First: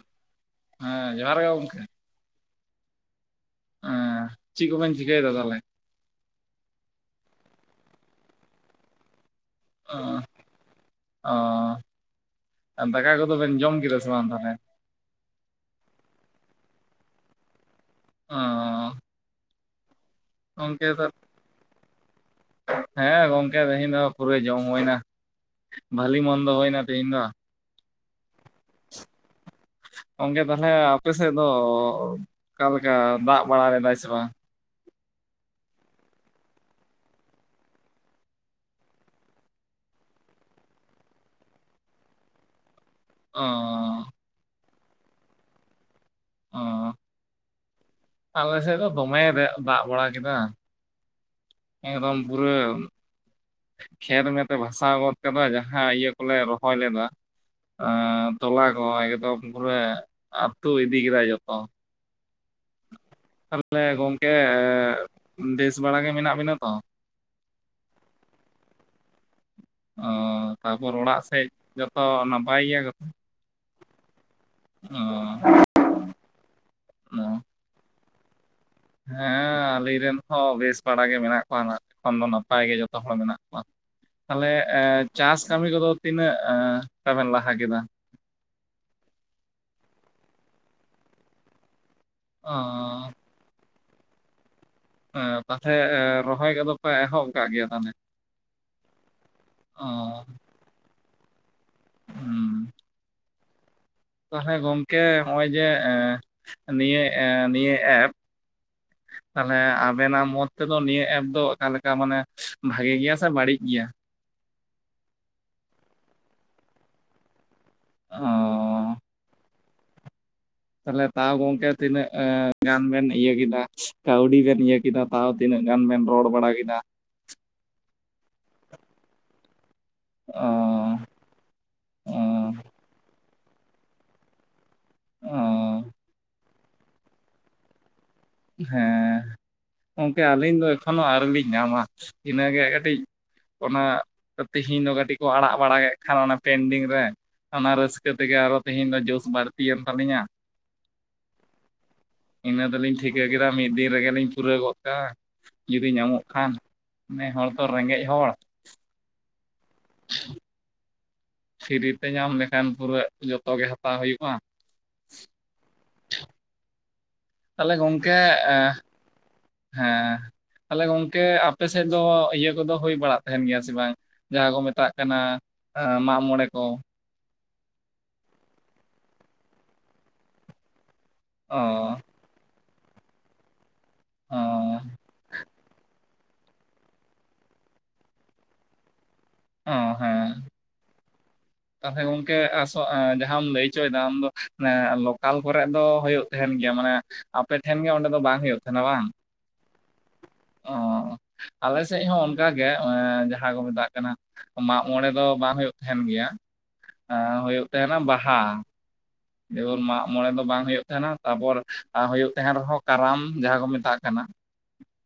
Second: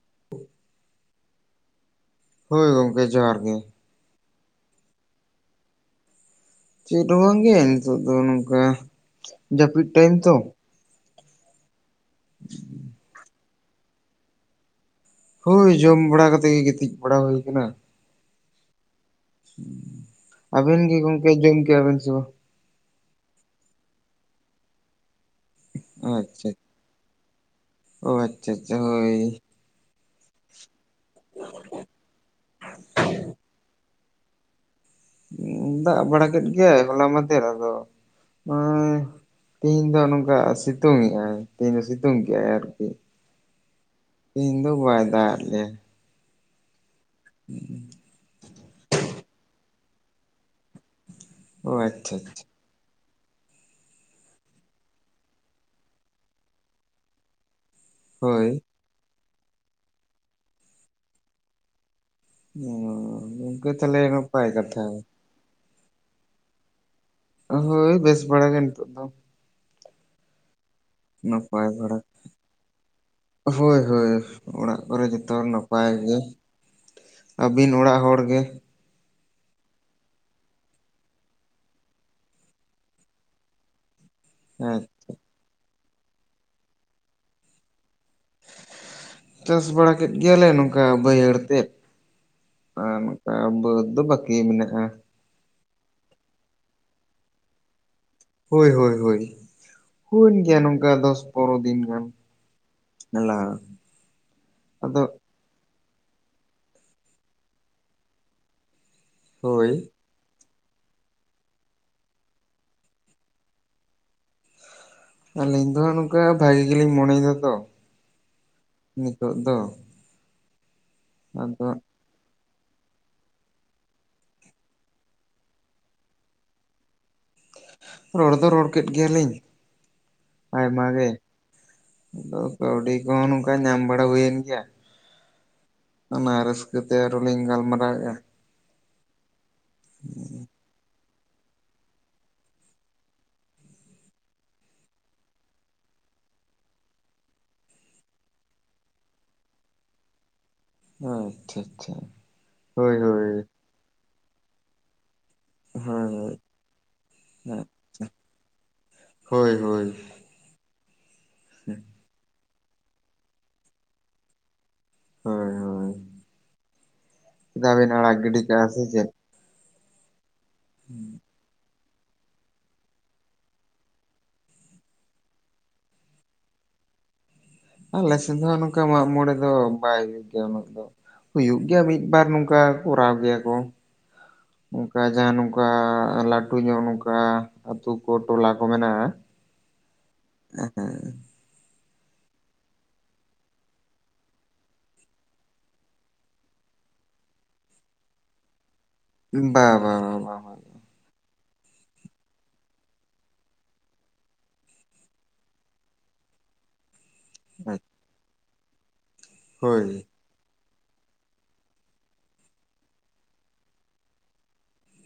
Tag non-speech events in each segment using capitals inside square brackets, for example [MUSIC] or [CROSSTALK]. [INAUDIBLE] ᱦᱮᱸ, ᱡᱚᱦᱟᱨ ᱜᱮ ᱜᱚᱝᱠᱮ? ᱦᱚᱭ, ᱜᱚᱝᱠᱮ ᱡᱚᱦᱟᱨ ᱜᱮ᱾ ᱦᱮᱸ, ᱪᱮᱫ ᱠᱚᱵᱮᱱ ᱪᱤᱠᱟᱹᱭᱮᱫᱟ ᱛᱟᱦᱚᱞᱮ? ᱪᱮᱫ ᱦᱚᱸ ᱵᱟᱝ ᱜᱮ ᱱᱤᱛᱚᱜ ᱫᱚ, ᱱᱚᱝᱠᱟ ᱡᱟᱹᱯᱤᱫ ᱴᱟᱭᱤᱢ ᱛᱚ᱾ ᱚ᱾ ᱫᱟᱠᱟ ᱠᱚᱫᱚ ᱵᱮᱱ ᱡᱚᱢ ᱠᱮᱫᱟ ᱥᱮ ᱵᱟᱝ ᱛᱟᱦᱚᱞᱮ? ᱦᱳᱭ, ᱡᱚᱢ ᱵᱟᱲᱟ ᱠᱟᱛᱮᱜ ᱜᱮ ᱜᱤᱛᱤᱡ ᱵᱟᱲᱟ ᱦᱩᱭ ᱟᱠᱟᱱᱟ᱾ ᱚ᱾ ᱟᱹᱵᱤᱱ ᱜᱮ ᱜᱚᱝᱠᱮ ᱡᱚᱢ ᱠᱮᱜ-ᱟ ᱵᱤᱱ ᱥᱮ ᱵᱟᱝ? ᱦᱮᱸ, ᱜᱚᱝᱠᱮ ᱛᱮᱦᱮᱧ ᱫᱚ ᱯᱩᱨᱟᱹ ᱡᱚᱢ ᱦᱩᱭ ᱮᱱᱟ, ᱵᱷᱟᱹᱞᱤ ᱟᱪᱪᱷᱟ ᱢᱚᱱᱫᱚ ᱦᱩᱭᱮᱱᱟ ᱛᱮᱦᱮᱧ ᱫᱚ᱾ ᱚ, ᱟᱪᱪᱷᱟ ᱟᱪᱪᱷᱟ, ᱦᱳᱭ᱾ ᱜᱚᱝᱠᱮ ᱛᱟᱦᱚᱞᱮ ᱟᱯᱮ ᱥᱮᱫ ᱫᱚ ᱚᱠᱟ ᱞᱮᱠᱟ ᱫᱟᱜ ᱵᱟᱲᱟ ᱞᱮᱫᱟᱭ ᱥᱮ ᱵᱟᱝ? ᱫᱟᱜ ᱵᱟᱲᱟ ᱠᱮᱫ ᱜᱮᱭᱟᱭ ᱦᱚᱞᱟ ᱢᱟᱸᱫᱷᱮᱨ, ᱟᱫᱚ ᱩᱸᱻ ᱛᱮᱦᱤᱧ ᱫᱚ ᱱᱚᱝᱠᱟ ᱥᱤᱛᱩᱝ ᱮᱜ-ᱟᱭ, ᱛᱮᱦᱤᱧ ᱫᱚ ᱥᱤᱛᱩᱝ ᱠᱮᱜ-ᱟᱭ ᱟᱨᱠᱤ᱾ ᱚ᱾ ᱛᱮᱦᱤᱧ ᱫᱚ ᱵᱟᱭ ᱫᱟᱜ ᱟᱜ ᱞᱮᱭᱟ᱾ ᱚ᱾ ᱟᱞᱮ ᱥᱮᱫ ᱫᱚ ᱫᱚᱢᱮ ᱫᱟᱜ, ᱫᱟᱜ ᱵᱟᱲᱟ ᱠᱮᱫᱟᱭ᱾ ᱚ ᱟᱪᱪᱷᱟ ᱮᱠᱫᱚᱢ ᱟᱪᱪᱷᱟ ᱯᱩᱨᱟᱹ᱾ ᱠᱷᱮᱛ ᱢᱮᱫ ᱮ ᱵᱷᱟᱥᱟᱣ ᱜᱚᱫ ᱠᱟᱫᱟ, ᱡᱟᱦᱟᱸ ᱤᱭᱟᱹ ᱠᱚᱞᱮ ᱨᱚᱦᱚᱭ ᱞᱮᱫᱟ᱾ ᱮᱸ ᱦᱳᱭ ᱛᱚᱞᱟ ᱠᱚ ᱮᱠᱫᱚᱢ ᱯᱩᱨᱟᱹ ᱟᱹᱛᱩ ᱤᱫᱤ ᱠᱮᱫᱟᱭ ᱡᱚᱛᱚ᱾ ᱚᱻ᱾ ᱛᱟᱦᱚᱞᱮ ᱜᱚᱝᱠᱮ ᱵᱮᱥ ᱵᱟᱲᱟ ᱜᱮ ᱢᱮᱱᱟᱜ ᱵᱮᱱᱟ ᱛᱚ? ᱦᱳᱭ, ᱵᱮᱥ ᱵᱟᱲᱟ ᱜᱮ ᱱᱤᱛᱚᱜ ᱫᱚ᱾ ᱚ, ᱛᱟᱨᱯᱚᱨ ᱚᱲᱟᱜ ᱥᱮᱡ ᱱᱟᱯᱟᱭ ᱵᱟᱲᱟ ᱡᱚᱛᱚ ᱱᱟᱯᱟᱭ ᱜᱮᱭᱟ ᱠᱚ ᱛᱚ? ᱦᱳᱭ ᱦᱳᱭ, ᱚᱲᱟᱜ ᱠᱚᱨᱮ ᱡᱚᱛᱚ ᱱᱟᱼᱼ ᱱᱟᱯᱟᱭ ᱜᱮ, ᱟᱹᱵᱤᱱ ᱚᱲᱟᱜ ᱦᱚᱲ ᱜᱮ? ᱦᱮᱸ, ᱟᱹᱞᱤᱧ ᱨᱮᱱ ᱦᱚᱸ ᱵᱮᱥ ᱵᱟᱲᱟ ᱜᱮ ᱢᱮᱱᱟᱜ ᱠᱚᱣᱟ ᱱᱟᱦᱜ ᱾ᱮᱠᱷᱚᱱ ᱫᱚ ᱱᱟᱯᱟᱭ ᱜᱮ ᱡᱷᱚᱛᱚ ᱦᱚᱲ ᱢᱮᱱᱟᱜ ᱠᱚᱣᱟ᱾ ᱛᱟᱦᱚᱞᱮ ᱮ ᱦᱮᱸ ᱪᱟᱥ ᱠᱟᱹᱢᱤ ᱠᱚᱫᱚ ᱛᱤᱱᱟᱹᱜ ᱮ ᱛᱟᱵᱮᱱ ᱞᱟᱦᱟ ᱠᱮᱫᱟ? ᱪᱟᱥ ᱵᱟᱲᱟ ᱠᱮᱫ ᱜᱮᱭᱟᱞᱮ ᱱᱚᱝᱠᱟ ᱵᱟᱹᱭᱦᱟᱹᱲ ᱛᱮᱫ ᱚ ᱟᱨ ᱵᱟᱹᱫᱽ ᱫᱚ ᱵᱟᱠᱤ ᱢᱮᱱᱟᱜ-ᱟ᱾ ᱮᱸ ᱯᱟᱥᱮᱡ ᱨᱚᱦᱚᱭ ᱠᱚᱫᱚ ᱯᱮ ᱮᱦᱚᱵ ᱟᱠᱟᱫ ᱜᱮᱭᱟ ᱛᱟᱦᱚᱞᱮ? ᱦᱳᱭ ᱦᱳᱭ ᱦᱳᱭ, ᱚ ᱦᱩᱭᱮᱱ ᱜᱮᱭᱟ ᱱᱚᱝᱠᱟ ᱫᱚᱥ ᱯᱚᱸᱨᱚ ᱫᱤᱱ ᱜᱟᱱ᱾ ᱦᱩᱸ ᱢᱮᱞᱟ ᱛᱟᱦᱚᱞᱮ ᱜᱚᱝᱠᱮ ᱦᱚᱸᱜ-ᱚᱭ ᱡᱮ, ᱮ ᱱᱤᱭᱟᱹ ᱮ ᱱᱤᱭᱟᱹ ᱮᱯ ᱛᱟᱦᱚᱞᱮ ᱦᱳᱭ ᱟᱵᱮᱱᱟᱜ ᱢᱳᱛ ᱛᱮᱫᱚ, ᱱᱤᱭᱟᱹ ᱮᱯ ᱫᱚ ᱚᱠᱟ ᱞᱮᱠᱟ ᱢᱟᱱᱮ ᱵᱷᱟᱜᱮ ᱜᱮᱭᱟ ᱥᱮ ᱵᱟᱹᱲᱤᱡ ᱜᱮᱭᱟ? ᱟᱹᱞᱤᱧ ᱫᱚ ᱱᱚᱝᱠᱟ ᱵᱷᱟᱜᱤ ᱜᱮᱞᱤᱧ ᱢᱚᱱᱮᱭᱮᱫᱟ ᱛᱚ ᱚᱻ ᱱᱤᱛᱚᱜ ᱫᱚ ᱾ ᱛᱟᱦᱚᱞᱮ ᱛᱟᱣ ᱜᱚᱝᱠᱮ ᱛᱤᱱᱟᱹᱜ ᱮ ᱜᱟᱱ ᱵᱮᱱ ᱤᱭᱟᱹ ᱠᱮᱫᱟ ᱠᱟᱹᱣᱰᱤ ᱵᱮᱱ ᱤᱭᱟᱹ ᱠᱮᱫᱟ ᱛᱟᱣ ᱛᱤᱱᱟᱹᱜ ᱜᱟᱱ ᱵᱮᱱ ᱨᱚᱲ ᱵᱟᱲᱟ ᱠᱮᱫᱟ? ᱨᱚᱲ ᱫᱚ ᱨᱚᱲ ᱠᱮᱫ ᱜᱮᱭᱟᱞᱤᱧ ᱟᱭᱢᱟ ᱚᱻ ᱜᱮ᱾ ᱟᱫᱚ ᱚᱻ ᱠᱟᱹᱣᱰᱤ ᱠᱚᱦᱚᱸ ᱱᱚᱝᱠᱟ ᱧᱟᱢ ᱵᱟᱲᱟ ᱦᱩᱭᱮᱱ ᱜᱮᱭᱟ᱾ ᱚ ᱚᱱᱟ ᱨᱟᱹᱥᱠᱟᱹ ᱛᱮ ᱟᱨᱚ ᱞᱤᱧ ᱜᱟᱞᱢᱟᱨᱟᱣᱮᱫᱼᱟ ᱾ ᱦᱮᱸ ᱜᱚᱢᱠᱮ ᱟᱹᱞᱤᱧ ᱫᱚ ᱮᱠᱷᱚᱱᱳ ᱟᱹᱣᱨᱤ ᱞᱤᱧ ᱧᱟᱢᱟ ᱤᱱᱟᱹᱜᱮ ᱠᱟᱹᱴᱤᱡ ᱚᱱᱟ ᱛᱮᱦᱤᱧ ᱫᱚ ᱠᱟᱹᱴᱤᱡ ᱠᱚ ᱟᱲᱟᱜ ᱵᱟᱲᱟ ᱠᱮᱫ ᱠᱷᱟᱱ ᱚᱱᱟ ᱯᱮᱱᱰᱤᱝ ᱨᱮ᱾ ᱚᱱᱟ ᱨᱟᱹᱥᱠᱟᱹ ᱛᱮᱜᱮ ᱟᱨᱚ ᱛᱮᱦᱮᱧ ᱫᱚ ᱡᱳᱥ ᱵᱟᱹᱲᱛᱤᱭᱮᱱ ᱛᱟᱹᱞᱤᱧᱟ ᱾ ᱦᱳᱭ ᱟᱪᱪᱷᱟ ᱟᱪᱪᱷᱟ ᱤᱱᱟᱹ ᱫᱚᱞᱤᱧ ᱦᱳᱭ ᱴᱷᱤᱠᱟᱹ ᱦᱳᱭ᱾ ᱠᱮᱫᱟ ᱢᱤᱫ ᱫᱤᱱ ᱨᱮᱜᱮᱞᱤᱧ ᱯᱩᱨᱟᱹᱣ ᱜᱚᱜ ᱠᱟᱜ-ᱟ ᱡᱩᱫᱤ ᱧᱟᱢᱚᱜ ᱦᱳᱭ ᱠᱷᱟᱱ ᱱᱮ ᱦᱚᱲ ᱫᱚ ᱨᱮᱸᱜᱮᱡ ᱦᱚᱲ᱾ ᱦᱳᱭ ᱦᱳᱭ᱾ ᱯᱷᱤᱨᱤ ᱛᱮ ᱧᱟᱢ ᱞᱮᱠᱷᱟᱱ ᱯᱩᱨᱟᱹ ᱡᱚᱛᱚ ᱜᱮ ᱦᱟᱛᱟᱣ ᱦᱩᱭᱩᱜᱼᱟ ᱾ ᱦᱳᱭ ᱦᱳᱭ ᱛᱟᱦᱚᱞᱮ ᱪᱮᱫᱟᱜ ᱵᱤᱱ ᱜᱚᱝᱠᱮ ᱟᱲᱟᱜ ᱜᱤᱰᱤ ᱠᱟᱜ-ᱟ ᱥᱮ ᱪᱮᱫ? ᱦᱮᱸ ᱛᱟᱦᱞᱮ ᱜᱚᱝᱠᱮ ᱟᱯᱮ ᱥᱮᱫ ᱫᱚ ᱤᱭᱟᱹ ᱠᱚᱫᱚ ᱦᱩᱭ ᱵᱟᱲᱟᱜ ᱛᱟᱦᱮᱱ ᱜᱮᱭᱟ ᱥᱮ ᱵᱟᱝ ᱡᱟᱦᱟᱸ ᱠᱚ ᱢᱮᱛᱟᱜ ᱠᱟᱱᱟ ᱾ ᱢᱟᱜᱽ ᱢᱚᱬᱮ ᱠᱚ? ᱟᱞᱮ ᱥᱮᱫ ᱫᱚ ᱦᱚᱸ ᱱᱚᱝᱠᱟ ᱢᱟᱜᱽ ᱢᱚᱬᱮ ᱫᱚ ᱵᱟᱭ ᱦᱩᱭᱩᱜ ᱜᱮᱭᱟ ᱩᱱᱟᱹᱜ ᱫᱚ᱾ ᱚ ᱦᱩᱭᱩᱜ ᱜᱮᱭᱟ ᱢᱤᱫᱵᱟᱨ ᱱᱚᱝᱠᱟ ᱠᱚᱨᱟᱣ ᱜᱮᱭᱟ ᱠᱚ᱾ ᱚ ᱚᱱᱠᱟ ᱡᱟᱦᱟᱸ ᱱᱚᱝᱠᱟ ᱞᱟᱹᱴᱩ ᱧᱚᱜ ᱱᱚᱝᱠᱟ ᱟᱹᱛᱩ ᱠᱚ ᱴᱚᱞᱟ ᱠᱚ ᱢᱮᱱᱟᱜᱼᱟ ᱾ ᱚ ᱦᱮᱸ᱾ ᱛᱟᱦᱚᱞᱮ ᱜᱚᱝᱠᱮ ᱟᱥ ᱡᱟᱦᱟᱸ ᱟᱢ ᱞᱟᱹᱭ ᱦᱚᱪᱚᱭᱮᱫᱟ ᱟᱢ ᱫᱚ ᱞᱚᱠᱟᱞ ᱠᱚᱨᱮ ᱫᱚ ᱦᱩᱭᱩᱜ ᱛᱟᱦᱮᱱ ᱜᱮᱭᱟ ᱢᱟᱱᱮ ᱟᱯᱮᱴᱷᱮᱱ ᱜᱮ ᱚᱸᱰᱮ ᱫᱚ ᱵᱟᱝ ᱦᱩᱭᱩᱜ ᱛᱟᱦᱮᱱᱟ ᱵᱟᱝ? ᱵᱟ ᱵᱟ ᱵᱟ ᱵᱟ᱾ ᱚ ᱟᱞᱮ ᱥᱮᱫ ᱦᱚᱸ ᱚᱱᱠᱟ ᱜᱮ ᱡᱟᱦᱟᱸ ᱠᱚ ᱢᱮᱛᱟᱜ ᱠᱟᱱᱟ ᱢᱟᱜᱽᱢᱚᱬᱮ ᱫᱚ ᱵᱟᱝ ᱦᱩᱭᱩᱜ ᱛᱟᱦᱮᱱ ᱜᱮᱭᱟ ᱦᱩᱭᱩᱜ ᱛᱟᱦᱮᱱᱟ ᱵᱟᱦᱟ ᱾ ᱡᱮᱵᱚᱱ ᱦᱳᱭ ᱢᱟᱜᱽ ᱢᱚᱬᱮ ᱫᱚ ᱵᱟᱝ ᱦᱩᱭᱩᱜ ᱛᱟᱸᱦᱮᱱᱟ ᱛᱟᱯᱚᱨ ᱦᱩᱭᱩᱜ ᱛᱟᱦᱮᱸᱱ ᱨᱮᱦᱚᱸ ᱠᱟᱨᱟᱢ ᱡᱟᱦᱟᱸ ᱠᱚ ᱢᱮᱛᱟᱜ ᱠᱟᱱᱟ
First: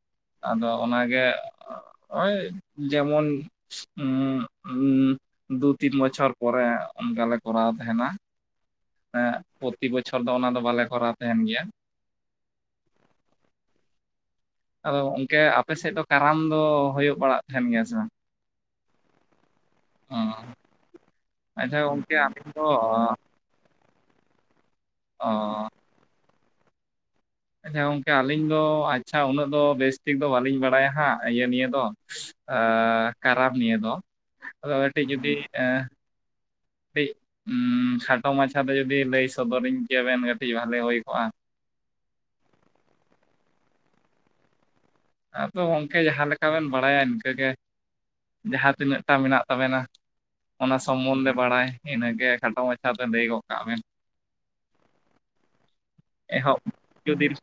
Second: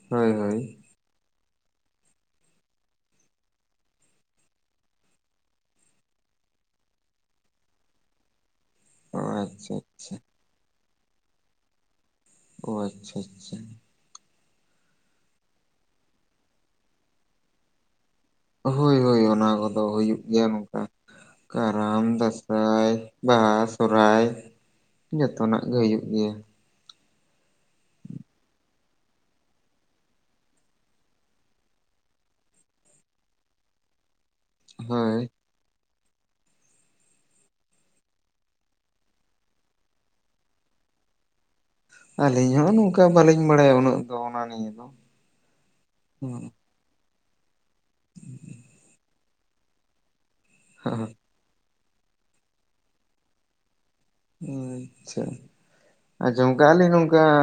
ᱦᱳᱭ ᱦᱳᱭ ᱟᱫᱚ ᱚᱱᱟᱜᱮ ᱳᱭ ᱡᱮᱢᱚᱱ ᱩᱢ ᱩᱢ ᱫᱩ ᱛᱤᱱ ᱵᱚᱪᱷᱚᱨ ᱯᱚᱨᱮ ᱚᱱᱠᱟᱞᱮ ᱠᱚᱨᱟᱣ ᱛᱟᱦᱮᱱᱟ ᱾ ᱚ ᱟᱪᱪᱷᱟ ᱯᱨᱚᱛᱤ ᱟᱪᱪᱷᱟ ᱵᱚᱪᱷᱚᱨ ᱫᱚ ᱚᱱᱟ ᱫᱚ ᱵᱟᱞᱮ ᱠᱚᱨᱟᱣ ᱛᱟᱦᱮᱱ ᱜᱮᱭᱟ ᱾ ᱚ ᱟᱪᱪᱷᱟ ᱟᱪᱪᱷᱟ᱾ ᱟᱫᱚ ᱜᱚᱝᱠᱮ ᱟᱯᱮᱥᱮᱫ ᱫᱚ ᱠᱟᱨᱟᱢ ᱫᱚ ᱦᱩᱭᱩᱜ ᱵᱟᱲᱟᱜ ᱛᱟᱦᱮᱱ ᱜᱮᱭᱟ ᱥᱮ ᱵᱟᱝ? ᱦᱳᱭ ᱦᱳᱭ ᱚᱱᱟ ᱠᱚᱫᱚ ᱚ ᱦᱩᱭᱩᱜ ᱜᱮᱭᱟ ᱜᱚᱝᱠᱮ᱾ ᱟᱪᱪᱷᱟ ᱠᱟᱨᱟᱢ, ᱜᱚᱝᱠᱮ ᱟᱹᱞᱤᱧ ᱫᱚ ᱚ ᱫᱟᱥᱟᱭ, ᱵᱟᱦᱟ ᱥᱚᱦᱚᱨᱟᱭ ᱡᱚᱛᱚᱱᱟᱜ ᱜᱮ ᱦᱩᱭᱩᱜ ᱜᱮᱭᱟ ᱾ ᱟᱪᱪᱷᱟ ᱜᱚᱝᱠᱮ ᱟᱹᱞᱤᱧ ᱫᱚ ᱟᱪᱪᱷᱟ ᱩᱱᱟᱹᱜ ᱫᱚ ᱵᱮᱥᱴᱷᱤᱠ ᱫᱚ ᱵᱟᱹᱞᱤᱧ ᱵᱟᱲᱟᱭᱟ ᱦᱟᱸᱜ ᱤᱭᱟᱹ ᱱᱤᱭᱟᱹ ᱫᱚ ᱮᱸ ᱠᱟᱨᱟᱢ ᱱᱤᱭᱮ ᱫᱚ ᱟᱫᱚ ᱠᱟᱹᱴᱤᱡ ᱦᱳᱭ ᱡᱩᱫᱤ ᱮᱸ ᱠᱟᱹᱴᱤᱡ ᱠᱷᱟᱴᱚ ᱢᱟᱪᱷᱟ ᱛᱮ ᱡᱩᱫᱤ ᱞᱟᱹᱭ ᱥᱚᱫᱚᱨᱤᱧ ᱠᱮᱭᱟ ᱵᱮᱱ ᱠᱟᱹᱴᱤᱡ ᱵᱷᱟᱹᱞᱤ ᱦᱩᱭ ᱠᱚᱜᱼᱟ ᱾ ᱟᱹᱞᱤᱧ ᱦᱚᱸ ᱱᱚᱝᱠᱟ ᱵᱟᱹᱞᱤᱧ ᱵᱟᱲᱟᱭᱟ ᱩᱱᱟᱹᱜ ᱫᱚ ᱚᱱᱟ ᱱᱤᱭᱮ ᱫᱚ᱾ ᱟᱫᱚ ᱜᱚᱝᱠᱮ ᱡᱟᱦᱟᱸ ᱞᱮᱠᱟ ᱵᱮᱱ ᱵᱟᱲᱟᱭᱟ ᱤᱱᱠᱟᱹ ᱜᱮ ᱡᱟᱦᱟᱸ ᱛᱤᱱᱟᱹᱜ ᱴᱟ ᱢᱮᱱᱟᱜ ᱛᱟᱵᱮᱱᱟ ᱚᱱᱟ ᱥᱚᱢᱚᱱᱫᱷᱮ ᱵᱟᱲᱟᱭ ᱤᱱᱟᱹᱜᱮ ᱠᱷᱟᱴᱚ ᱢᱟᱪᱷᱟᱛᱮ ᱞᱟᱹᱭ ᱜᱚᱫ ᱠᱟᱜ ᱢᱮᱱ? ᱟᱪᱪᱷᱟ, ᱟᱡᱚᱢ ᱮᱦᱚᱵ ᱠᱟᱜ-ᱟ ᱟᱞᱤᱧ ᱱᱚᱝᱠᱟ᱾ ᱫᱤᱱ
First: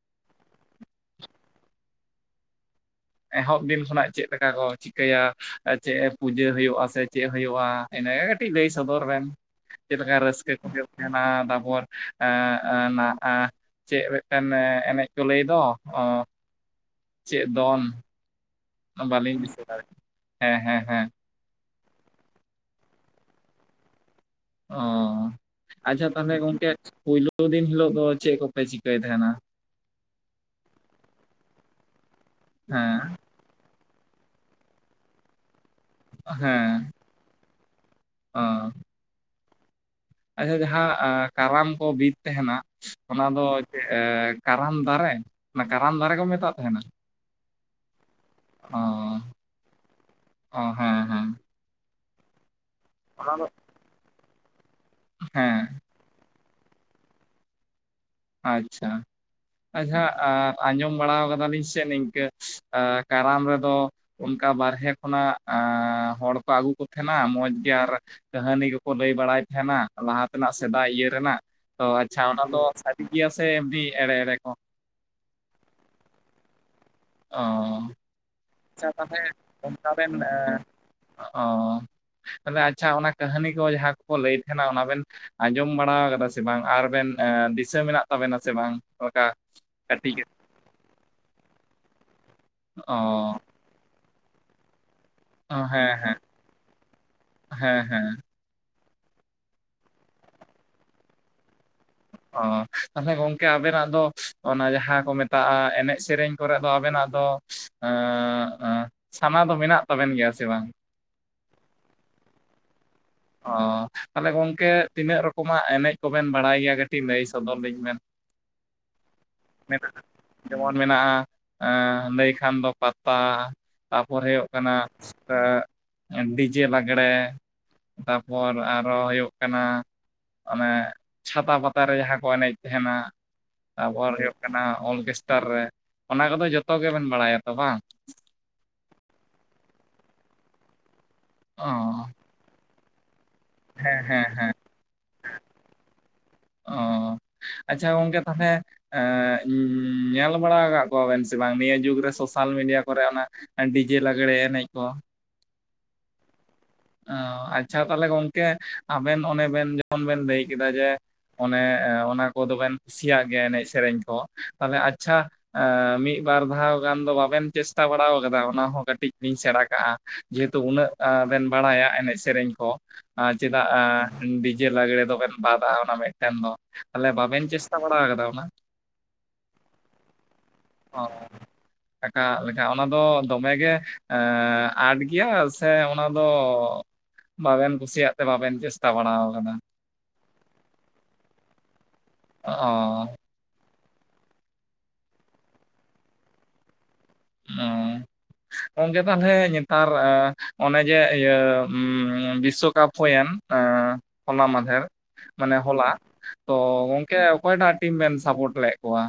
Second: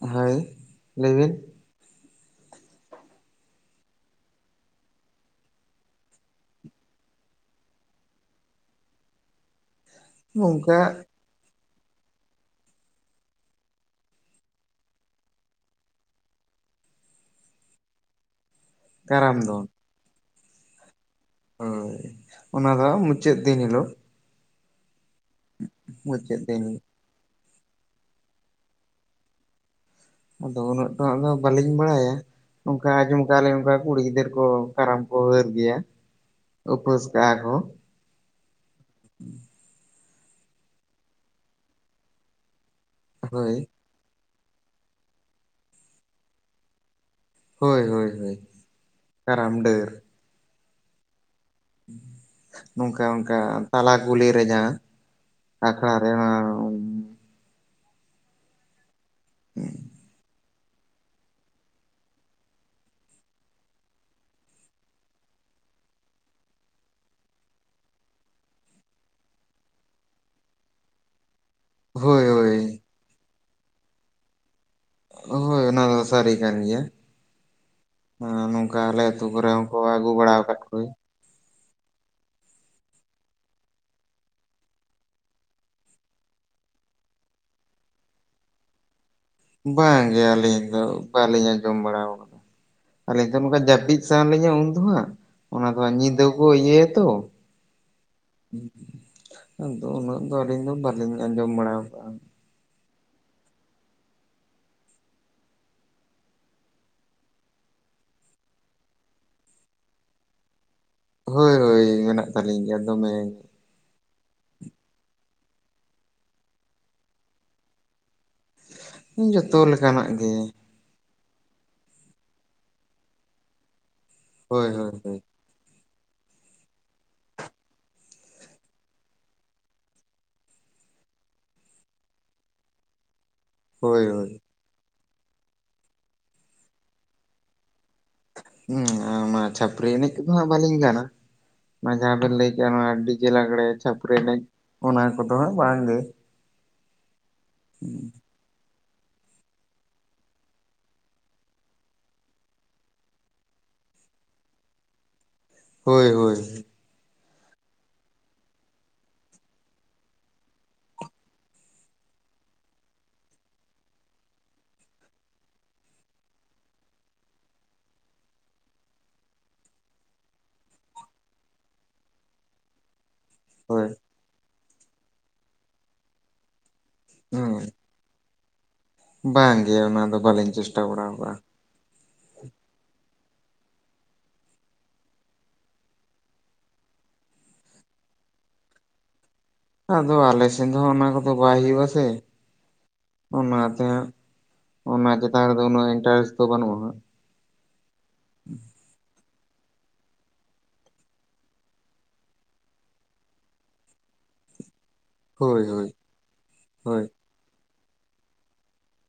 ᱦᱳᱭ ᱞᱟᱹᱭ ᱵᱤᱱ᱾ ᱮᱦᱚᱵ ᱫᱤᱱ ᱠᱷᱚᱱᱟᱜ ᱪᱮᱫ ᱞᱮᱠᱟ ᱠᱚ ᱪᱤᱠᱟᱹᱭᱟ᱾ ᱪᱮᱫ ᱯᱩᱡᱟᱹ ᱦᱩᱭᱩᱜ-ᱟ ᱥᱮ ᱪᱮᱫ ᱦᱳᱭᱳᱜ-ᱟ᱾ ᱤᱱᱟᱹᱜᱮ ᱠᱟᱹᱴᱤᱡ ᱞᱟᱹᱭ ᱥᱚᱫᱚᱨ ᱵᱮᱱ᱾ ᱪᱮᱫ ᱞᱮᱠᱟ ᱨᱟᱹᱥᱠᱟᱹ ᱠᱚ ᱱᱚᱝᱠᱟ ᱦᱩᱭᱩᱜ ᱛᱟᱦᱮᱸᱱᱟ ᱛᱟᱨᱯᱚᱨ ᱮ ᱮ ᱱᱟ ᱮ ᱪᱮᱫ ᱢᱤᱫᱴᱮᱱ ᱮᱱᱮᱡ ᱠᱚ ᱞᱟᱹᱭ ᱫᱚ? ᱚ ᱪᱮᱫ ᱫᱚᱱ? [INAUDIBLE] ᱠᱟᱨᱟᱢ ᱵᱟᱹᱞᱤᱧ ᱫᱤᱥᱟᱹ ᱫᱚᱱ ᱫᱟᱲᱮᱭᱟᱜ [INAUDIBLE] ᱦᱮᱸ ᱦᱮᱸ ᱦᱮᱸ᱾ ᱦᱳᱭ, ᱚᱱᱟᱫᱚ ᱢᱩᱪᱟᱹᱫ ᱫᱤᱱ ᱦᱤᱞᱳᱜ᱾ ᱚᱻ ᱟᱪᱪᱷᱟ ᱛᱟᱦᱚᱸᱞᱮ ᱢᱩᱪᱟᱹᱫ ᱫᱤᱱ ᱜᱚᱝᱠᱮ ᱯᱩᱭᱞᱩ ᱫᱤᱱ ᱦᱤᱞᱳ ᱫᱚ ᱪᱮᱫ ᱠᱚᱯᱮ ᱪᱤᱠᱟᱹᱭ ᱛᱟᱦᱮᱸᱱᱟ᱾ ᱟᱫᱚ ᱩᱱᱟᱹᱜ ᱴᱟᱜ ᱫᱚ ᱵᱟᱹᱞᱤᱧ ᱵᱟᱲᱟᱭᱟ᱾ ᱱᱚᱝᱠᱟ ᱦᱮᱸ ᱟᱸᱡᱚᱢ ᱛᱟᱦᱚᱸᱞᱮ ᱚᱱᱠᱟ ᱠᱩᱲᱤ ᱜᱤᱫᱽᱨᱟᱹ ᱠᱚ᱾ ᱠᱟᱨᱟᱢ ᱠᱚ ᱦᱟᱹᱨ ᱜᱮᱭᱟ᱾ ᱦᱮᱸ, ᱩᱯᱟᱹᱥ ᱠᱟᱜᱼᱟ ᱠᱚ [INAUDIBLE] ᱚ [INAUDIBLE] ᱟᱪᱪᱷᱟ ᱡᱟᱦᱟᱸ ᱟ ᱠᱟᱨᱟᱢ ᱠᱚ ᱵᱤᱫ ᱛᱟᱦᱮᱸᱱᱟ᱾ ᱚᱱᱟ ᱫᱚ ᱦᱳᱭ ᱮᱸᱻ ᱠᱟᱨᱟᱢ ᱫᱟᱨᱮ, ᱚᱱᱟ ᱠᱟᱨᱟᱢ ᱫᱟᱨᱮ ᱠᱚ ᱢᱮᱛᱟᱜ ᱛᱟᱦᱮᱸᱱᱟ? ᱦᱳᱭ ᱦᱳᱭ ᱦᱳᱭ, ᱠᱟᱨᱟᱢ ᱰᱟᱹᱨ᱾ ᱚ ᱦᱮᱸ ᱦᱮᱸ᱾ ᱱᱚᱝᱠᱟ ᱚᱱᱟ ᱚᱝᱠᱟ ᱫᱚ ᱛᱟᱞᱟ ᱠᱩᱞᱦᱤ ᱨᱮ ᱡᱟᱦᱟᱸ, ᱦᱮᱸ ᱟᱠᱷᱲᱟ᱾ [UNINTELLIGIBLE] ᱟᱪᱪᱷᱟ, ᱟᱪᱪᱷᱟ ᱟ ᱟᱡᱚᱢ ᱵᱟᱲᱟ ᱠᱟᱫᱟᱞᱤᱧ ᱥᱮ ᱱᱤᱝᱠᱟᱹ᱾ ᱮ ᱠᱟᱨᱟᱢ ᱨᱮᱫᱚ ᱚᱱᱠᱟ ᱵᱟᱨᱦᱮ ᱠᱷᱚᱱᱟᱜ᱾ ᱟᱻ ᱦᱚᱲᱠᱚ ᱟᱹᱜᱩ ᱠᱚ ᱛᱟᱦᱮᱸᱱᱟ ᱢᱚᱸᱡᱽᱜᱮ ᱟᱨ ᱠᱟᱹᱦᱱᱤ ᱠᱚᱠᱚ ᱞᱟᱹᱭ ᱵᱟᱲᱟᱭ ᱛᱟᱦᱮᱸᱱᱟ ᱞᱟᱦᱟ ᱛᱮᱱᱟᱜ ᱥᱮᱫᱟᱭ ᱤᱭᱟᱹ ᱨᱮᱱᱟᱜ᱾ ᱛᱚ ᱦᱳᱭ ᱟᱪᱪᱷᱟ ᱚᱱᱟ ᱫᱚ, ᱦᱳᱭ ᱥᱟᱹᱨᱤ ᱜᱮᱭᱟ ᱥᱮ ᱮᱢᱱᱤ ᱮᱲᱮ ᱮᱲᱮ ᱠᱚ ᱦᱳᱭ ᱚᱱᱟ, ᱥᱟᱨᱤ ᱠᱟᱱ ᱜᱮᱭᱟ᱾ ᱚᱻ᱾ ᱱᱚᱝᱠᱟ ᱟᱞᱮ ᱟᱹᱛᱩ ᱠᱚᱨᱮ ᱦᱚᱸᱠᱚ ᱟᱹᱜᱩ ᱵᱟᱲᱟ ᱟᱠᱟᱫ ᱠᱚᱣᱟ᱾ ᱚᱻ ᱛᱟᱦᱚᱸᱞᱮ ᱟᱪᱪᱷᱟ ᱚᱱᱟ ᱠᱟᱹᱦᱱᱤ ᱠᱚ ᱢᱟᱦᱟ ᱠᱚᱠᱚ ᱞᱟᱹᱭᱮᱫ ᱛᱟᱦᱮᱸᱱᱟ ᱚᱱᱟ ᱵᱮᱱ ᱟᱸᱡᱚᱢ ᱵᱟᱲᱟ ᱠᱟᱫᱟ ᱥᱮ ᱵᱟᱝ? ᱟᱨᱵᱮᱱ ᱮ ᱫᱤᱥᱟᱹ ᱢᱮᱱᱟᱜ ᱛᱟᱵᱮᱱᱟ ᱥᱮ ᱵᱟᱝ, ᱚᱱᱠᱟ᱾ ᱵᱟᱝ ᱠᱟᱹᱴᱤᱡ ᱜᱮ ᱟᱞᱤᱧ ᱫᱚ᱾ ᱵᱟᱞᱤᱧ ᱟᱸᱡᱚᱢ ᱵᱟᱲᱟᱣ ᱠᱟᱫᱟ᱾ ᱟᱹᱞᱤᱧ ᱫᱚ ᱚ ᱱᱚᱝᱠᱟ ᱡᱟᱹᱵᱤᱫ ᱥᱟᱱᱟ ᱞᱤᱧᱟ ᱩᱱ ᱫᱚ ᱦᱟᱸᱜ᱾ ᱚᱱᱟ ᱦᱮᱸ ᱫᱚ ᱦᱮᱸ ᱧᱤᱫᱟᱹ ᱠᱚ ᱤᱭᱟᱹᱭᱟᱛᱚ᱾ ᱦᱮᱸ ᱦᱮᱸ ᱟᱫᱚ ᱩᱱᱟᱹᱜ ᱫᱚ ᱟᱹᱞᱤᱧ ᱫᱚ ᱵᱟᱹᱞᱤᱧ ᱟᱸᱡᱚᱢ ᱵᱟᱲᱟ ᱠᱟᱜ-ᱟ᱾ ᱚᱻ ᱛᱟᱦᱚᱸᱞᱮ ᱜᱚᱝᱠᱮ ᱟᱵᱮᱱᱟᱜ ᱫᱚ᱾ ᱚᱱᱟ ᱡᱟᱦᱟᱸ ᱠᱚ ᱢᱮᱛᱟᱜ-ᱟ ᱮᱱᱮᱡ ᱥᱮᱨᱮᱸᱧ ᱠᱚᱨᱮᱜ ᱫᱚ ᱟᱵᱮᱱᱟᱜ ᱫᱚ᱾ ᱥᱟᱱᱟ ᱫᱚ ᱢᱮᱱᱟᱜ ᱛᱟᱵᱮᱱ ᱜᱮᱭᱟ ᱥᱮ ᱵᱟᱝ? ᱦᱳᱭ ᱦᱳᱭ, ᱢᱮᱱᱟᱜ ᱛᱟᱹᱞᱤᱧ ᱜᱮᱭᱟ ᱫᱚᱢᱮ ᱜᱮ᱾ ᱚ, ᱛᱟᱦᱚᱸᱞᱮ ᱜᱚᱝᱠᱮ ᱛᱤᱱᱟᱹᱜ ᱨᱚᱠᱚᱢᱟᱜ ᱮᱱᱮᱡ ᱠᱚᱵᱮᱱ ᱵᱟᱲᱟᱭ ᱜᱮᱭᱟ ᱠᱟᱹᱴᱤᱡ ᱞᱟᱹᱭ ᱥᱚᱫᱚᱨ ᱞᱤᱧ ᱵᱮᱱ᱾ ᱡᱚᱛᱚ ᱢᱮᱱᱟᱜ-ᱟ ᱞᱮᱠᱟᱱᱟᱜ ᱜᱮ ᱡᱮᱢᱚᱱ᱾ ᱢᱮᱱᱟᱜ-ᱟ ᱟ ᱱᱟᱹᱭ ᱠᱷᱟᱱ ᱫᱚ ᱯᱟᱛᱟ᱾ ᱛᱟᱯᱚᱨ ᱦᱩᱭᱩᱜ ᱦᱳᱭ ᱠᱟᱱᱟ᱾ ᱦᱳᱭ ᱦᱳᱭ ᱰᱤᱡᱮ ᱞᱟᱜᱽᱬᱮ᱾ ᱛᱟᱯᱚᱨ ᱟᱨᱚ ᱦᱩᱭᱩᱜ ᱠᱟᱱᱟ᱾ ᱚᱱᱮ ᱪᱷᱟᱛᱟ ᱯᱟᱛᱟ ᱨᱮ ᱡᱟᱦᱟᱸ ᱠᱚ ᱮᱱᱮᱡ ᱛᱟᱦᱮᱸᱱᱟ᱾ ᱦᱳᱭ ᱛᱟᱨᱯᱚᱨ ᱦᱳᱭ ᱦᱩᱭᱩᱜ ᱠᱟᱱᱟ ᱚᱨᱜᱮᱥᱴᱟᱨ ᱨᱮ᱾ ᱚᱱᱟ ᱠᱚᱫᱚ ᱡᱚᱛᱚ ᱜᱮᱵᱮᱱ ᱵᱟᱲᱟᱭᱟ ᱛᱚ ᱵᱟᱝ? ᱦᱮ ᱚᱱᱟ ᱪᱷᱟᱹᱯᱨᱤ ᱮᱱᱮᱡ ᱠᱚᱫᱚ ᱦᱟᱜ ᱵᱟᱹᱞᱤᱧ ᱜᱟᱱᱟ ᱚ ᱡᱟᱦᱟᱸ ᱵᱮᱱ ᱞᱟᱹᱭ ᱞᱮᱭ ᱢᱮ ᱰᱤᱡᱮ ᱞᱟᱜᱽᱲᱮ, ᱦᱮᱸ ᱪᱷᱟᱯᱨᱤ ᱦᱮᱸ ᱦᱮᱸ ᱮᱱᱮᱡ ᱚᱱᱟ ᱠᱚᱫᱚ ᱦᱟᱸᱜ ᱵᱟᱝᱜᱮ᱾ ᱚ, ᱟᱪᱪᱷᱟ ᱜᱚᱝᱠᱮ ᱛᱟᱦᱚᱹᱞᱮ? ᱮᱻ ᱧᱮᱞ ᱵᱟᱲᱟ ᱠᱟᱜ ᱠᱚᱣᱟᱵᱮᱱ ᱥᱮ ᱵᱟᱝ ᱱᱤᱭᱟᱹ ᱡᱩᱜᱽ ᱨᱮ ᱥᱳᱥᱟᱞ ᱢᱤᱰᱤᱭᱟ ᱠᱚᱨᱮ᱾ ᱚᱱᱟ ᱰᱤᱡᱮ ᱞᱟᱟᱜᱲᱮ ᱮᱱᱮᱡ ᱠᱚ ᱾ ᱦᱳᱭ ᱦᱳᱭ ᱾ ᱚ ᱟᱪᱪᱷᱟ ᱛᱟᱦᱚᱞᱮ ᱜᱚᱝᱠᱮ ᱟᱵᱮᱱ ᱚᱱᱮ ᱵᱮᱱ ᱡᱮᱢᱚᱱ ᱵᱮᱱ ᱞᱟᱹᱭ ᱠᱮᱫᱟ ᱡᱮ ᱚᱱᱮ ᱚᱱᱟ ᱠᱚᱫᱚ ᱵᱮᱱ ᱠᱩᱥᱤᱭᱟᱜ ᱜᱮᱭᱟ ᱮᱱᱮᱡ ᱥᱮᱨᱮᱧ ᱠᱚ ᱛᱟᱦᱚᱞᱮ ᱟᱪᱪᱷᱟ ᱢᱤᱫ ᱵᱟᱨ ᱫᱷᱟᱣ ᱜᱟᱱ ᱫᱚ ᱵᱟᱵᱮᱱ ᱪᱮᱥᱴᱟ ᱵᱟᱲᱟᱣ ᱠᱟᱫᱟ ᱚᱱᱟ ᱦᱚᱸ ᱠᱟᱹᱴᱤᱡ ᱞᱤᱧ ᱥᱮᱬᱟ ᱠᱟᱜᱼᱟ ᱾ ᱡᱮᱦᱮᱛᱩ ᱩᱱᱟᱹᱜ ᱵᱮᱱ ᱵᱟᱲᱟᱭᱟ ᱮᱱᱮᱡ ᱥᱮᱨᱮᱧ ᱠᱚ ᱪᱮᱫᱟᱜᱼᱟ ᱦᱳᱭ ᱰᱤᱡᱮ ᱞᱟᱜᱽᱲᱮ ᱫᱚᱵᱮᱱ ᱵᱟᱫᱼᱟ ᱚᱱᱟ ᱢᱤᱫᱴᱮᱱ ᱫᱚ ᱛᱟᱦᱚᱞᱮ ᱵᱟᱵᱮᱱ ᱪᱮᱥᱴᱟ ᱵᱟᱲᱟ ᱟᱠᱟᱫᱟ ᱚᱱᱟ? ᱵᱟᱝ ᱜᱮ ᱚᱱᱟ ᱫᱚ ᱵᱟᱹᱞᱤᱧ ᱪᱮᱥᱴᱟ ᱵᱟᱲᱟᱣ ᱠᱟᱜ-ᱟ ᱾ ᱟᱠᱟᱜ ᱞᱮᱠᱟ ᱚᱱᱟ ᱫᱚ ᱫᱚᱢᱮᱜ ᱜᱮ ᱟᱴ ᱜᱮᱭᱟ ᱥᱮ ᱚᱱᱟ ᱫᱚ ᱵᱟᱵᱮᱱ ᱠᱩᱥᱤᱭᱟᱜ ᱛᱮ ᱵᱟᱵᱮᱱ ᱪᱮᱥᱴᱟ ᱵᱟᱲᱟᱣ ᱠᱟᱱᱟ ᱾ ᱟᱫᱚ ᱟᱞᱮ ᱥᱮᱱ ᱫᱚ ᱚᱱᱟ ᱠᱚᱫᱚ ᱵᱟᱭ ᱦᱩᱭᱩᱜ ᱟ ᱥᱮ ᱾ ᱚ ᱾ ᱚᱱᱟᱛᱮ ᱚᱱᱟ ᱪᱮᱛᱟᱱ ᱨᱮᱫᱚ ᱩᱱᱟᱹᱜ ᱤᱱᱴᱟᱨᱮᱥᱴ ᱫᱚ ᱵᱟᱹᱱᱩᱜᱼᱟ᱾ ᱚ ᱜᱚᱢᱠᱮ ᱛᱟᱦᱚᱞᱮ ᱟᱨ ᱚᱱᱮ ᱡᱮ ᱤᱭᱟᱹ ᱵᱤᱥᱚᱠᱟᱯ ᱦᱩᱭᱮᱱ ᱦᱚᱞᱟ ᱢᱟᱫᱷᱮᱨ ᱢᱟᱱᱮ ᱦᱳᱭ ᱦᱚᱞᱟ ᱦᱳᱭ ᱛᱚ ᱦᱳᱭ ᱜᱚᱝᱠᱮ ᱚᱠᱚᱭᱴᱟᱜ ᱴᱤᱢ ᱵᱮᱱ ᱥᱟᱯᱳᱨᱴ ᱞᱮᱫ ᱠᱚᱣᱟ?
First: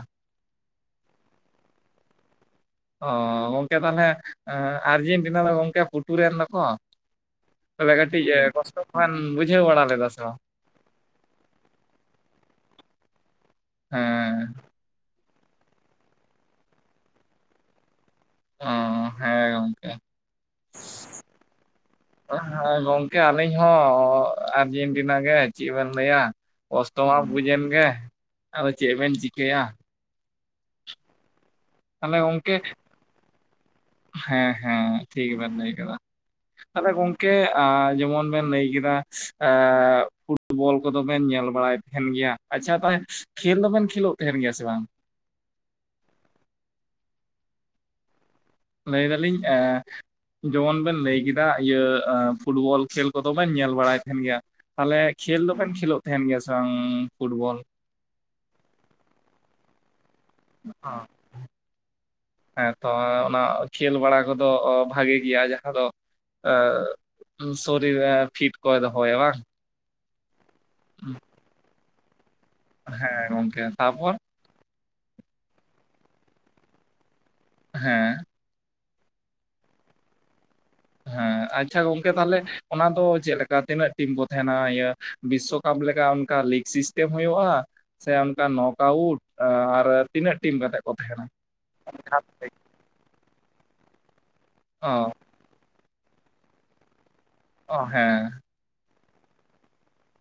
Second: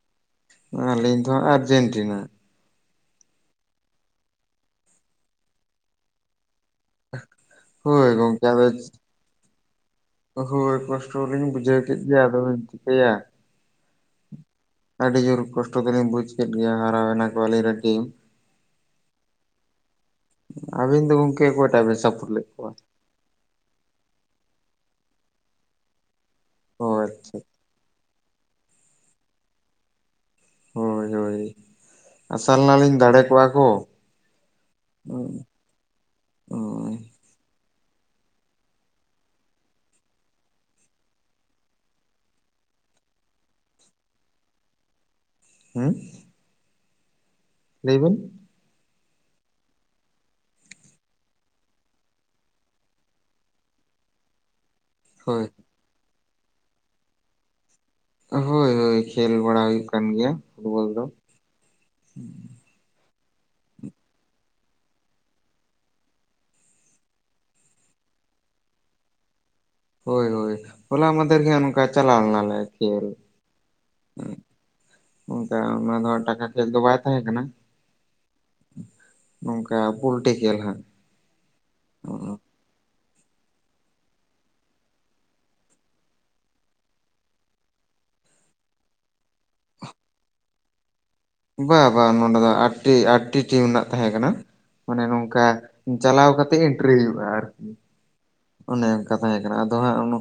ᱟᱹᱞᱤᱧ ᱫᱚ ᱟᱨᱡᱮᱱᱴᱤᱱᱟ᱾ ᱚ ᱜᱚᱝᱠᱮ ᱛᱟᱦᱚᱞᱮ ᱟᱨᱡᱮᱱᱴᱤᱱᱟ ᱫᱚ ᱜᱚᱝᱠᱮ ᱯᱩᱴᱩᱨ ᱨᱮᱱ ᱫᱚᱠᱚ᱾ ᱛᱟᱦᱚᱞᱮ ᱦᱳᱭ ᱠᱟᱹᱴᱤᱡ ᱜᱚᱝᱠᱮ ᱟᱫᱚ ᱠᱚᱥᱴᱚ ᱠᱚᱵᱤᱱ ᱵᱩᱡᱷᱟᱹᱣ ᱵᱟᱲᱟ ᱞᱮᱫᱟ ᱥᱮ ᱵᱟᱝ? ᱦᱳᱭ ᱠᱚᱥᱴᱚᱚᱞᱤᱧ ᱵᱩᱡᱷᱟᱹᱣ ᱠᱮᱫ ᱜᱮᱭᱟ ᱟᱫᱚ‌ ᱞᱤᱧ ᱪᱤᱠᱟᱹᱭᱟ᱾ ᱦᱮᱸ ᱾ ᱟᱹᱰᱤ ᱡᱳᱨ ᱠᱚᱥᱴᱚ ᱜᱮᱞᱤᱧ ᱵᱩᱡᱽ ᱠᱮᱫ ᱜᱮᱭᱟ ᱦᱟᱨᱟᱣᱮᱱᱟ ᱠᱚ ᱟᱞᱤᱧ ᱨᱮᱱ ᱴᱤᱢ᱾ ᱚ ᱦᱮᱸ ᱜᱚᱢᱠᱮ᱾ ᱟᱹᱵᱤᱱ ᱫᱚ ᱜᱚᱢᱠᱮ ᱚᱠᱚᱭᱴᱟᱜ ᱵᱤᱱ ᱥᱟᱯᱳᱨᱴ ᱞᱮᱫ ᱠᱚᱣᱟ? ᱦᱮᱸ ᱜᱚᱝᱠᱮ ᱟᱹᱞᱤᱧ ᱦᱚᱸ ᱟᱨᱡᱮᱱᱴᱤᱱᱟ ᱜᱮ ᱪᱮᱫ ᱵᱮᱱ ᱞᱟᱹᱭᱟ᱾ ᱚ ᱠᱚᱥᱴᱚ ᱢᱟ ᱟᱪᱪᱷᱟ ᱵᱩᱡ ᱮᱱ ᱜᱮ ᱟᱫᱚ ᱪᱮᱫ ᱵᱮᱱ ᱪᱤᱠᱟᱹᱭᱟ᱾ ᱦᱳᱭ ᱦᱳᱭ ᱾ ᱛᱟᱦᱞᱮ ᱜᱚᱢᱠᱮ ᱦᱮᱸ ᱦᱮᱸ ᱴᱷᱤᱠ ᱜᱮᱵᱤᱱ ᱞᱟᱹᱭ ᱠᱟᱫᱟ᱾ ᱛᱟᱦᱚᱞᱮ ᱜᱚᱝᱠᱮ ᱡᱮᱢᱚᱱ ᱵᱮᱱ ᱞᱟᱹᱭ ᱠᱮᱫᱟ ᱮ ᱯᱷᱩᱴᱵᱚᱞ ᱠᱚᱫᱚᱵᱮᱱ ᱧᱮᱞ ᱵᱟᱲᱟᱭ ᱧᱮᱞ ᱜᱮᱭᱟ ᱟᱪᱪᱷᱟ ᱛᱟᱦᱚᱞᱮ ᱠᱷᱮᱞ ᱫᱚᱵᱮᱱ ᱠᱷᱮᱞᱳᱜ ᱛᱟᱦᱮᱱ ᱜᱮᱭᱟ ᱥᱮ ᱵᱟᱝ? ᱦᱩᱸ ᱾ ᱞᱟᱹᱭ ᱵᱤᱱ ᱾ ᱞᱟᱹᱭ ᱫᱟᱞᱤᱧ ᱮᱸ ᱾ ᱡᱮᱢᱚᱱ ᱵᱮᱱ ᱞᱟᱹᱭ ᱠᱮᱫᱟ ᱤᱭᱟᱹ ᱯᱷᱩᱴᱵᱚᱞ ᱠᱷᱮᱞ ᱠᱚᱫᱚ ᱵᱮᱱ ᱧᱮᱞ ᱵᱟᱲᱟᱭ ᱛᱟᱦᱮᱱ ᱜᱮᱭᱟ᱾ ᱛᱟᱦᱚᱞᱮ ᱠᱷᱮᱞ ᱦᱳᱭ ᱫᱚᱵᱮᱱ ᱠᱷᱮᱞᱳᱜ ᱛᱟᱦᱮᱱ ᱜᱮᱭᱟ ᱥᱮ ᱵᱟᱝ ᱯᱷᱩᱴᱵᱚᱞ? ᱦᱳᱭ ᱦᱳᱭ ᱠᱷᱮᱞ ᱵᱟᱲᱟ ᱦᱩᱭᱩᱜ ᱠᱟᱱ ᱜᱮᱭᱟ᱾ ᱯᱷᱩᱴᱵᱚᱞ ᱚ ᱫᱚ ᱦᱮᱸ ᱾ ᱛᱚ ᱚᱱᱟ ᱠᱷᱮᱞ ᱵᱟᱲᱟ ᱠᱚᱫᱚ ᱵᱷᱟᱜᱮ ᱜᱮᱭᱟ ᱡᱟᱦᱟᱸ ᱫᱚ ᱟ ᱥᱚᱨᱤᱨ ᱨᱮ ᱯᱷᱤᱴ ᱠᱚᱭ ᱫᱟᱦᱚᱭᱟᱭ ᱵᱟᱝ᱾ ᱦᱳᱭ ᱦᱳᱭ ᱦᱚᱞᱟ ᱢᱟᱫᱷᱮᱨ ᱠᱷᱚᱱ ᱚᱱᱠᱟ ᱪᱟᱞᱟᱣ ᱞᱮᱱᱟᱞᱮ ᱠᱷᱮᱞ ᱦᱮᱸ ᱜᱚᱝᱠᱮ ᱛᱟᱯᱚᱨ ᱚᱱᱠᱟ ᱚᱱᱟ ᱫᱚ ᱴᱟᱠᱟ ᱠᱷᱮᱞ ᱫᱚ ᱵᱟᱝ ᱛᱟᱦᱮᱸ ᱠᱟᱱᱟ᱾ ᱦᱮᱸ ᱾ ᱱᱚᱝᱠᱟ ᱯᱩᱞᱴᱤ ᱠᱷᱮᱞ ᱦᱟᱸᱜ ᱾ ᱦᱮᱸ ᱟᱪᱷᱟ ᱜᱚᱝᱠᱮ ᱛᱟᱦᱚᱞᱮ ᱚᱱᱟ ᱫᱚ ᱪᱮᱫᱠᱟ ᱛᱤᱱᱟᱹᱜ ᱴᱤᱢ ᱠᱚ ᱛᱟᱦᱮᱱᱟ ᱤᱭᱟᱹ ᱵᱤᱥᱥᱚᱠᱟᱯ ᱞᱮᱠᱟ ᱚᱱᱠᱟ ᱞᱤᱜᱽ ᱥᱤᱥᱴᱮᱢ ᱦᱩᱭᱩᱜᱼᱟ᱾ ᱥᱮ ᱚᱱᱠᱟ ᱱᱚᱠ ᱟᱣᱩᱴ ᱟᱨ ᱛᱤᱱᱟᱹᱜ ᱴᱤᱢ ᱠᱟᱛᱮᱫ ᱠᱚ ᱛᱟᱦᱮᱱᱟ? ᱵᱟ ᱵᱟᱝ ᱱᱚᱰᱮ ᱫᱚ ᱟᱴᱴᱤ ᱟᱴᱴᱤ ᱴᱤᱢ ᱨᱮᱱᱟᱜ ᱛᱟᱦᱮᱸ ᱠᱟᱱᱟ ᱚ ᱢᱟᱱᱮ ᱱᱚᱝᱠᱟ ᱪᱟᱞᱟᱣ ᱠᱟᱛᱮᱜ ᱮᱱᱴᱨᱤ ᱦᱩᱭᱩᱜᱼᱟ ᱟᱨ ᱚ ᱦᱮᱸ᱾ ᱚᱱᱮ ᱚᱱᱠᱟ ᱛᱟᱦᱮᱸ ᱠᱟᱱᱟ ᱟᱫᱚ ᱦᱟᱸᱜ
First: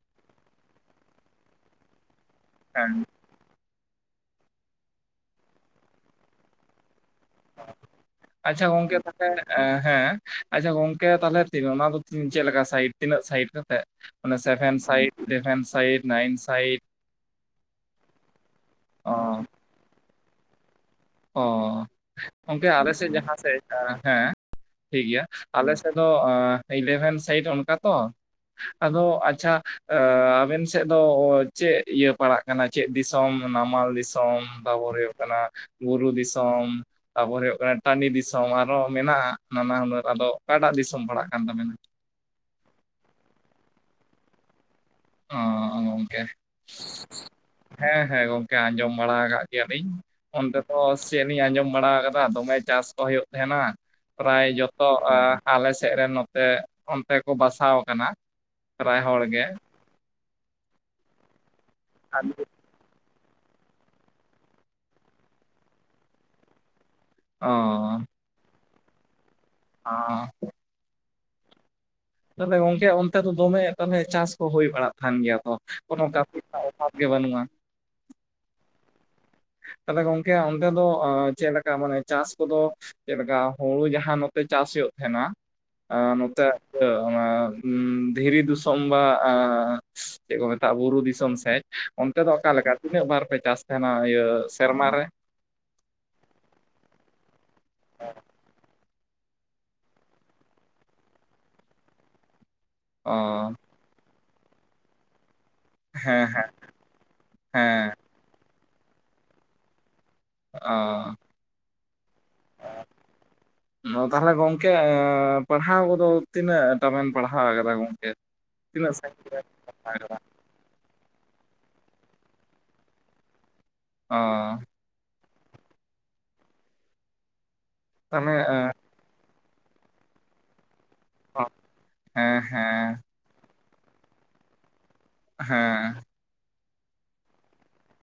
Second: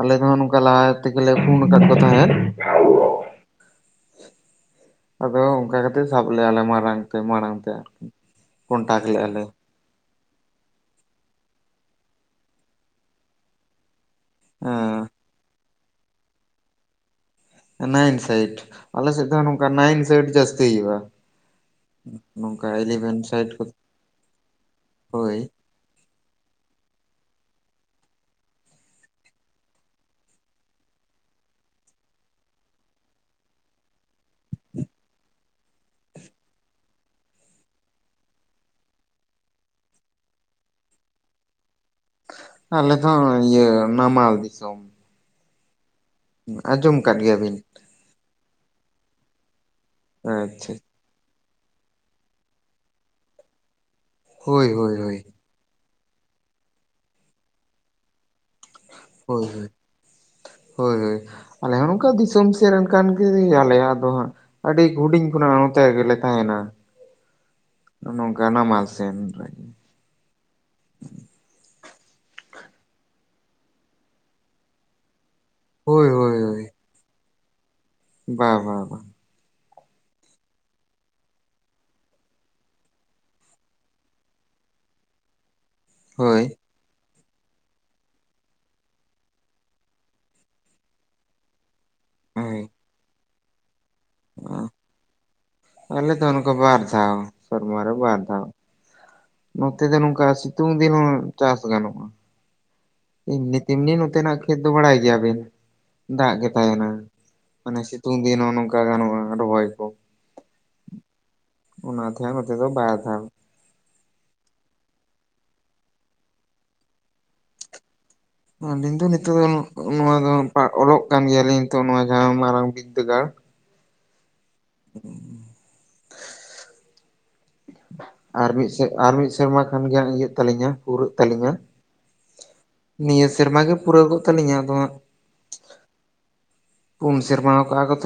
ᱟᱞᱮ ᱫᱚᱦᱚ ᱱᱚᱝᱠᱟ ᱞᱟᱦᱟ ᱛᱮᱜᱮᱞᱮ ᱯᱷᱳᱱ ᱟᱠᱟᱫ ᱠᱚ ᱛᱟᱦᱮᱸᱫ᱾ ᱦᱮᱸ, ᱟᱫᱚ ᱚᱱᱠᱟ ᱥᱟᱵ ᱞᱮᱫᱼᱟᱞᱮ ᱢᱟᱲᱟᱝ ᱢᱟᱲᱟᱝ ᱛᱮ ᱟᱨᱠᱤ ᱟᱪᱪᱷᱟ ᱜᱚᱝᱠᱮ ᱠᱚᱱᱴᱟᱠ ᱛᱟᱦᱚᱞᱮ ᱞᱮᱜ-ᱟ ᱞᱮ᱾ ᱦᱮᱸ ᱟᱪᱪᱷᱟ ᱜᱚᱝᱠᱮ ᱛᱟᱦᱚᱞᱮ ᱛᱤᱱᱟᱹᱜ ᱚᱱᱟ ᱫᱚ ᱪᱮᱫᱮ ᱞᱮᱠᱟ ᱥᱟᱭᱤᱴ ᱛᱤᱱᱟᱹᱜ ᱥᱟᱭᱤᱴ ᱠᱟᱛᱮᱜ ᱥᱮᱵᱷᱮᱱ ᱦᱮᱸ ᱥᱟᱭᱤᱴ ᱤᱞᱤᱵᱷᱮᱱ site ‌ nine site nine sites ᱚ ᱟᱞᱮᱥᱮᱫ ᱫᱚ ᱱᱚᱝᱠᱟ ᱱᱟᱭᱤᱱ ᱥᱟᱭᱤᱴ ᱡᱟᱥᱛᱤ ᱦᱩᱭᱩᱜ-ᱟ᱾ ᱚ ᱜᱚᱢᱠᱮ ᱟᱞᱮᱥᱮᱫ ᱡᱟᱦᱟᱸ ᱥᱟᱭᱤᱰ ᱠᱚ ᱥᱮᱫ ᱦᱮᱸ ᱴᱷᱤᱠ ᱜᱮᱭᱟ ᱦᱳᱭ ᱟᱞᱮ ᱱᱚᱛᱮ ᱫᱚ ᱤᱞᱮᱵᱷᱮᱱ ᱥᱟᱭᱤᱴ ᱚᱱᱠᱟ ᱛᱚ ᱟᱫᱚ ᱟᱪᱪᱷᱟ ᱟᱵᱮᱱ ᱥᱮᱫ ᱫᱚ ᱪᱮᱫ ᱤᱭᱟᱹ ᱯᱟᱲᱟᱜᱼᱼ ᱠᱟᱱᱟ ᱪᱮᱫ ᱫᱤᱥᱚᱢ ᱱᱟᱢᱟᱞ ᱫᱤᱥᱚᱢ ᱛᱟᱨᱯᱚᱨᱮ ᱦᱩᱭᱩᱜ ᱠᱟᱱᱟ ᱵᱩᱨᱩ ᱫᱤᱥᱚᱢᱼᱼ ᱛᱟᱯᱚᱨᱮ ᱦᱩᱭᱩᱜ ᱠᱟᱱᱟ ᱴᱟᱺᱰᱤ ᱫᱤᱥᱚᱢ ᱟᱨᱚ ᱢᱮᱱᱟᱜᱼᱟ ᱱᱟᱱᱟ ᱦᱩᱱᱟᱹᱨ ᱟᱫᱚ ᱚᱠᱟᱴᱟᱜ ᱫᱤᱥᱚᱢ ᱯᱟᱲᱦᱟᱜ ᱠᱟᱱ ᱛᱟᱵᱮᱱᱟ? ᱟᱞᱮ ᱫᱚ ᱤᱭᱟᱹ ᱱᱟᱢᱟᱞ ᱫᱤᱥᱚᱢ ᱾ ᱚ ᱜᱚᱢᱠᱮ, ᱟᱸᱡᱚᱢ ᱟᱠᱟᱫ ᱜᱮᱭᱟᱵᱤᱱ? ᱦᱮᱸ ᱦᱮᱸ ᱜᱚᱝᱠᱮ ᱟᱸᱡᱚᱢ ᱵᱟᱲᱟ ᱟᱠᱟᱫ ᱜᱮᱭᱟᱞᱤᱧ ᱚᱱᱛᱮ ᱟᱪᱪᱷᱟ ᱫᱚ ᱪᱮᱫ ᱞᱤᱧ ᱟᱸᱡᱚᱢ ᱵᱟᱲᱟ ᱟᱠᱟᱫᱟ ᱫᱚᱢᱮ ᱪᱟᱥ ᱠᱚ ᱦᱩᱭᱩᱜ ᱛᱟᱦᱮᱸᱱᱟ ᱯᱨᱟᱭ ᱦᱳᱭ ᱡᱚᱛᱚ ᱦᱳᱭ ᱮ ᱦᱳᱭ ᱟᱞᱮ ᱥᱮᱫ ᱨᱮᱱ ᱱᱚᱛᱮ ᱚᱱᱛᱮ ᱠᱚ ᱵᱟᱥᱟ ᱟᱠᱟᱱᱟ ᱾ ᱦᱳᱭ ᱦᱳᱭ ᱟᱞᱮ ᱦᱚᱸ ᱱᱚᱝᱠᱟ ᱫᱤᱥᱚᱢᱼᱼ ᱛᱮᱱ ᱠᱟᱱ ᱜᱮᱭᱟᱞᱮ ᱟᱫᱚ ᱦᱟᱸᱜ ᱟᱹᱰᱤ ᱦᱩᱰᱤᱧ ᱠᱷᱚᱱᱟᱜ ᱱᱚᱛᱮ ᱜᱮᱞᱮ ᱛᱟᱦᱮᱱᱟ ᱾ ᱚᱻ [INAUDIBLE] ᱚᱻ ᱛᱟᱦᱚᱞᱮ ᱜᱚᱝᱠᱮ ᱚᱱᱛᱮ ᱫᱚ ᱫᱚᱢᱮ ᱛᱟᱦᱚᱞᱮ ᱪᱟᱥ ᱠᱚ ᱦᱩᱭ ᱵᱟᱲᱟᱜ ᱛᱟᱦᱮᱱ ᱜᱮᱭᱟ ᱛᱚ? ᱠᱳᱱᱳ ᱦᱳᱭ ᱦᱳᱭ ᱠᱟᱹᱢᱤ ᱦᱳᱭ ᱨᱮᱱᱟᱜ ᱵᱟᱹᱱᱩᱜᱼᱟ ᱾ [INAUDIBLE] ᱵᱟ ᱵᱟ ᱵᱟ᱾ ᱛᱟᱦᱞᱮ ᱜᱚᱝᱠᱮ ᱚᱱᱛᱮ ᱫᱚ ᱪᱮᱫᱞᱮᱠᱟ ᱢᱟᱱᱮ ᱪᱟᱥ ᱠᱚᱫᱚ? ᱪᱮᱫᱞᱮᱠᱟ ᱦᱩᱲᱩ ᱡᱟᱦᱟᱸ ᱱᱚᱛᱮ ᱪᱟᱥ ᱦᱩᱭᱩᱜ ᱛᱟᱦᱮᱸᱱᱟ ᱦᱳᱭ ᱱᱚᱛᱮ ᱤᱭᱟᱹᱼᱼ ᱫᱷᱤᱨᱤ ᱫᱤᱥᱚᱢ ᱵᱟ ᱪᱮᱫ ᱠᱚ ᱢᱮᱛᱟᱜᱼᱟ ᱵᱩᱨᱩ ᱫᱤᱥᱚᱢ ᱥᱮᱫ᱾ ᱚᱱᱛᱮ ᱫᱚ ᱦᱳᱭ ᱚᱠᱟᱞᱮᱠᱟ ᱛᱤᱱᱟᱹᱜ ᱵᱟᱨ ᱯᱮ ᱪᱟᱥ ᱛᱟᱦᱮᱱᱟ ᱤᱭᱟᱹ ᱥᱮᱨᱢᱟᱨ ᱨᱮ? ᱟᱞᱮ ᱫᱚ ᱚᱱᱠᱟ ᱵᱟᱨ ᱫᱷᱟᱟᱣ ᱥᱚᱨᱢᱟᱨ ᱨᱮ ᱵᱟᱨ ᱫᱷᱟᱣ᱾ ᱱᱚᱛᱮ ᱫᱚ ᱱᱚᱝᱠᱟ ᱥᱤᱛᱩᱝ ᱫᱤᱱ ᱦᱚ ᱪᱟᱥ ᱜᱟᱱᱚᱜᱼᱟ ᱾ ᱚ ᱮᱢᱱᱤ ᱛᱮᱢᱱᱤ ᱱᱚᱛᱮ ᱱᱟᱜ ᱠᱷᱮᱛ ᱫᱚ ᱵᱟᱲᱟᱭ ᱜᱮᱭᱟᱵᱤᱱ ᱦᱮᱸ ᱫᱟᱜ ᱦᱮᱸ ᱜᱮ ᱛᱟᱦᱮᱱᱟ ᱢᱟᱱᱮ ᱦᱮᱸ ᱥᱤᱼᱼ ᱛᱩᱝ ᱫᱤᱱ ᱦᱚᱸ ᱱᱚᱝᱠᱟ ᱜᱟᱱᱚᱜᱼᱟ ᱨᱚᱦᱚᱭ ᱠᱚ ᱾ ᱚᱻ ᱚᱱᱟ ᱛᱟᱦᱮᱜ ᱱᱚᱛᱮ ᱫᱚ ᱵᱟᱭ ᱫᱷᱟᱣ᱾ [UNINTELLIGIBLE] ᱛᱟᱦᱚᱞᱮ ᱜᱚᱢᱠᱮ ᱯᱟᱲᱦᱟᱣ ᱠᱚᱫᱚ ᱛᱤᱱᱟᱹᱜ ᱴᱟᱢ ᱯᱟᱲᱦᱟᱣ ᱟᱠᱟᱫᱟ ᱜᱚᱢᱠᱮ? ᱟᱹᱞᱤᱧ ᱫᱚ ᱱᱤᱛᱚᱜ ᱫᱚ ᱱᱚᱣᱟ ᱫᱚ ᱚᱞᱚᱜ ᱠᱟᱱ ᱜᱮᱭᱟᱞᱤᱧ ᱱᱤᱛᱚᱜ ᱡᱟᱦᱟᱸ ᱢᱟᱨᱟᱝ ᱵᱫᱟᱹᱜᱟᱲ, ᱚᱻ [INAUDIBLE] ᱟᱨ ᱢᱤᱫ ᱛᱟᱦᱚᱞᱮ ᱥᱮ ᱟᱨ ᱢᱤᱫ ᱥᱮᱨᱢᱟ ᱠᱷᱟᱱ ᱜᱮ ᱦᱟᱸᱜ ᱤᱭᱟᱹᱜ ᱛᱟᱹᱞᱤᱧᱟ᱾ ᱯᱩᱨᱟᱹᱜ ᱛᱟᱹᱟᱞᱤᱧᱟ, ᱦᱮᱸ ᱦᱮᱸ ᱱᱤᱭᱟᱹ ᱥᱮᱨᱢᱟ ᱜᱮ ᱯᱩᱨᱟᱹᱠᱚᱜ ᱛᱟᱹᱞᱤᱧᱟ ᱟᱫᱚ ᱦᱟᱸᱜ ᱦᱮᱸ᱾ ᱯᱩᱱ ᱥᱮᱨᱢᱟᱣ ᱠᱟᱜᱼᱟ ᱠᱚᱛᱚ᱾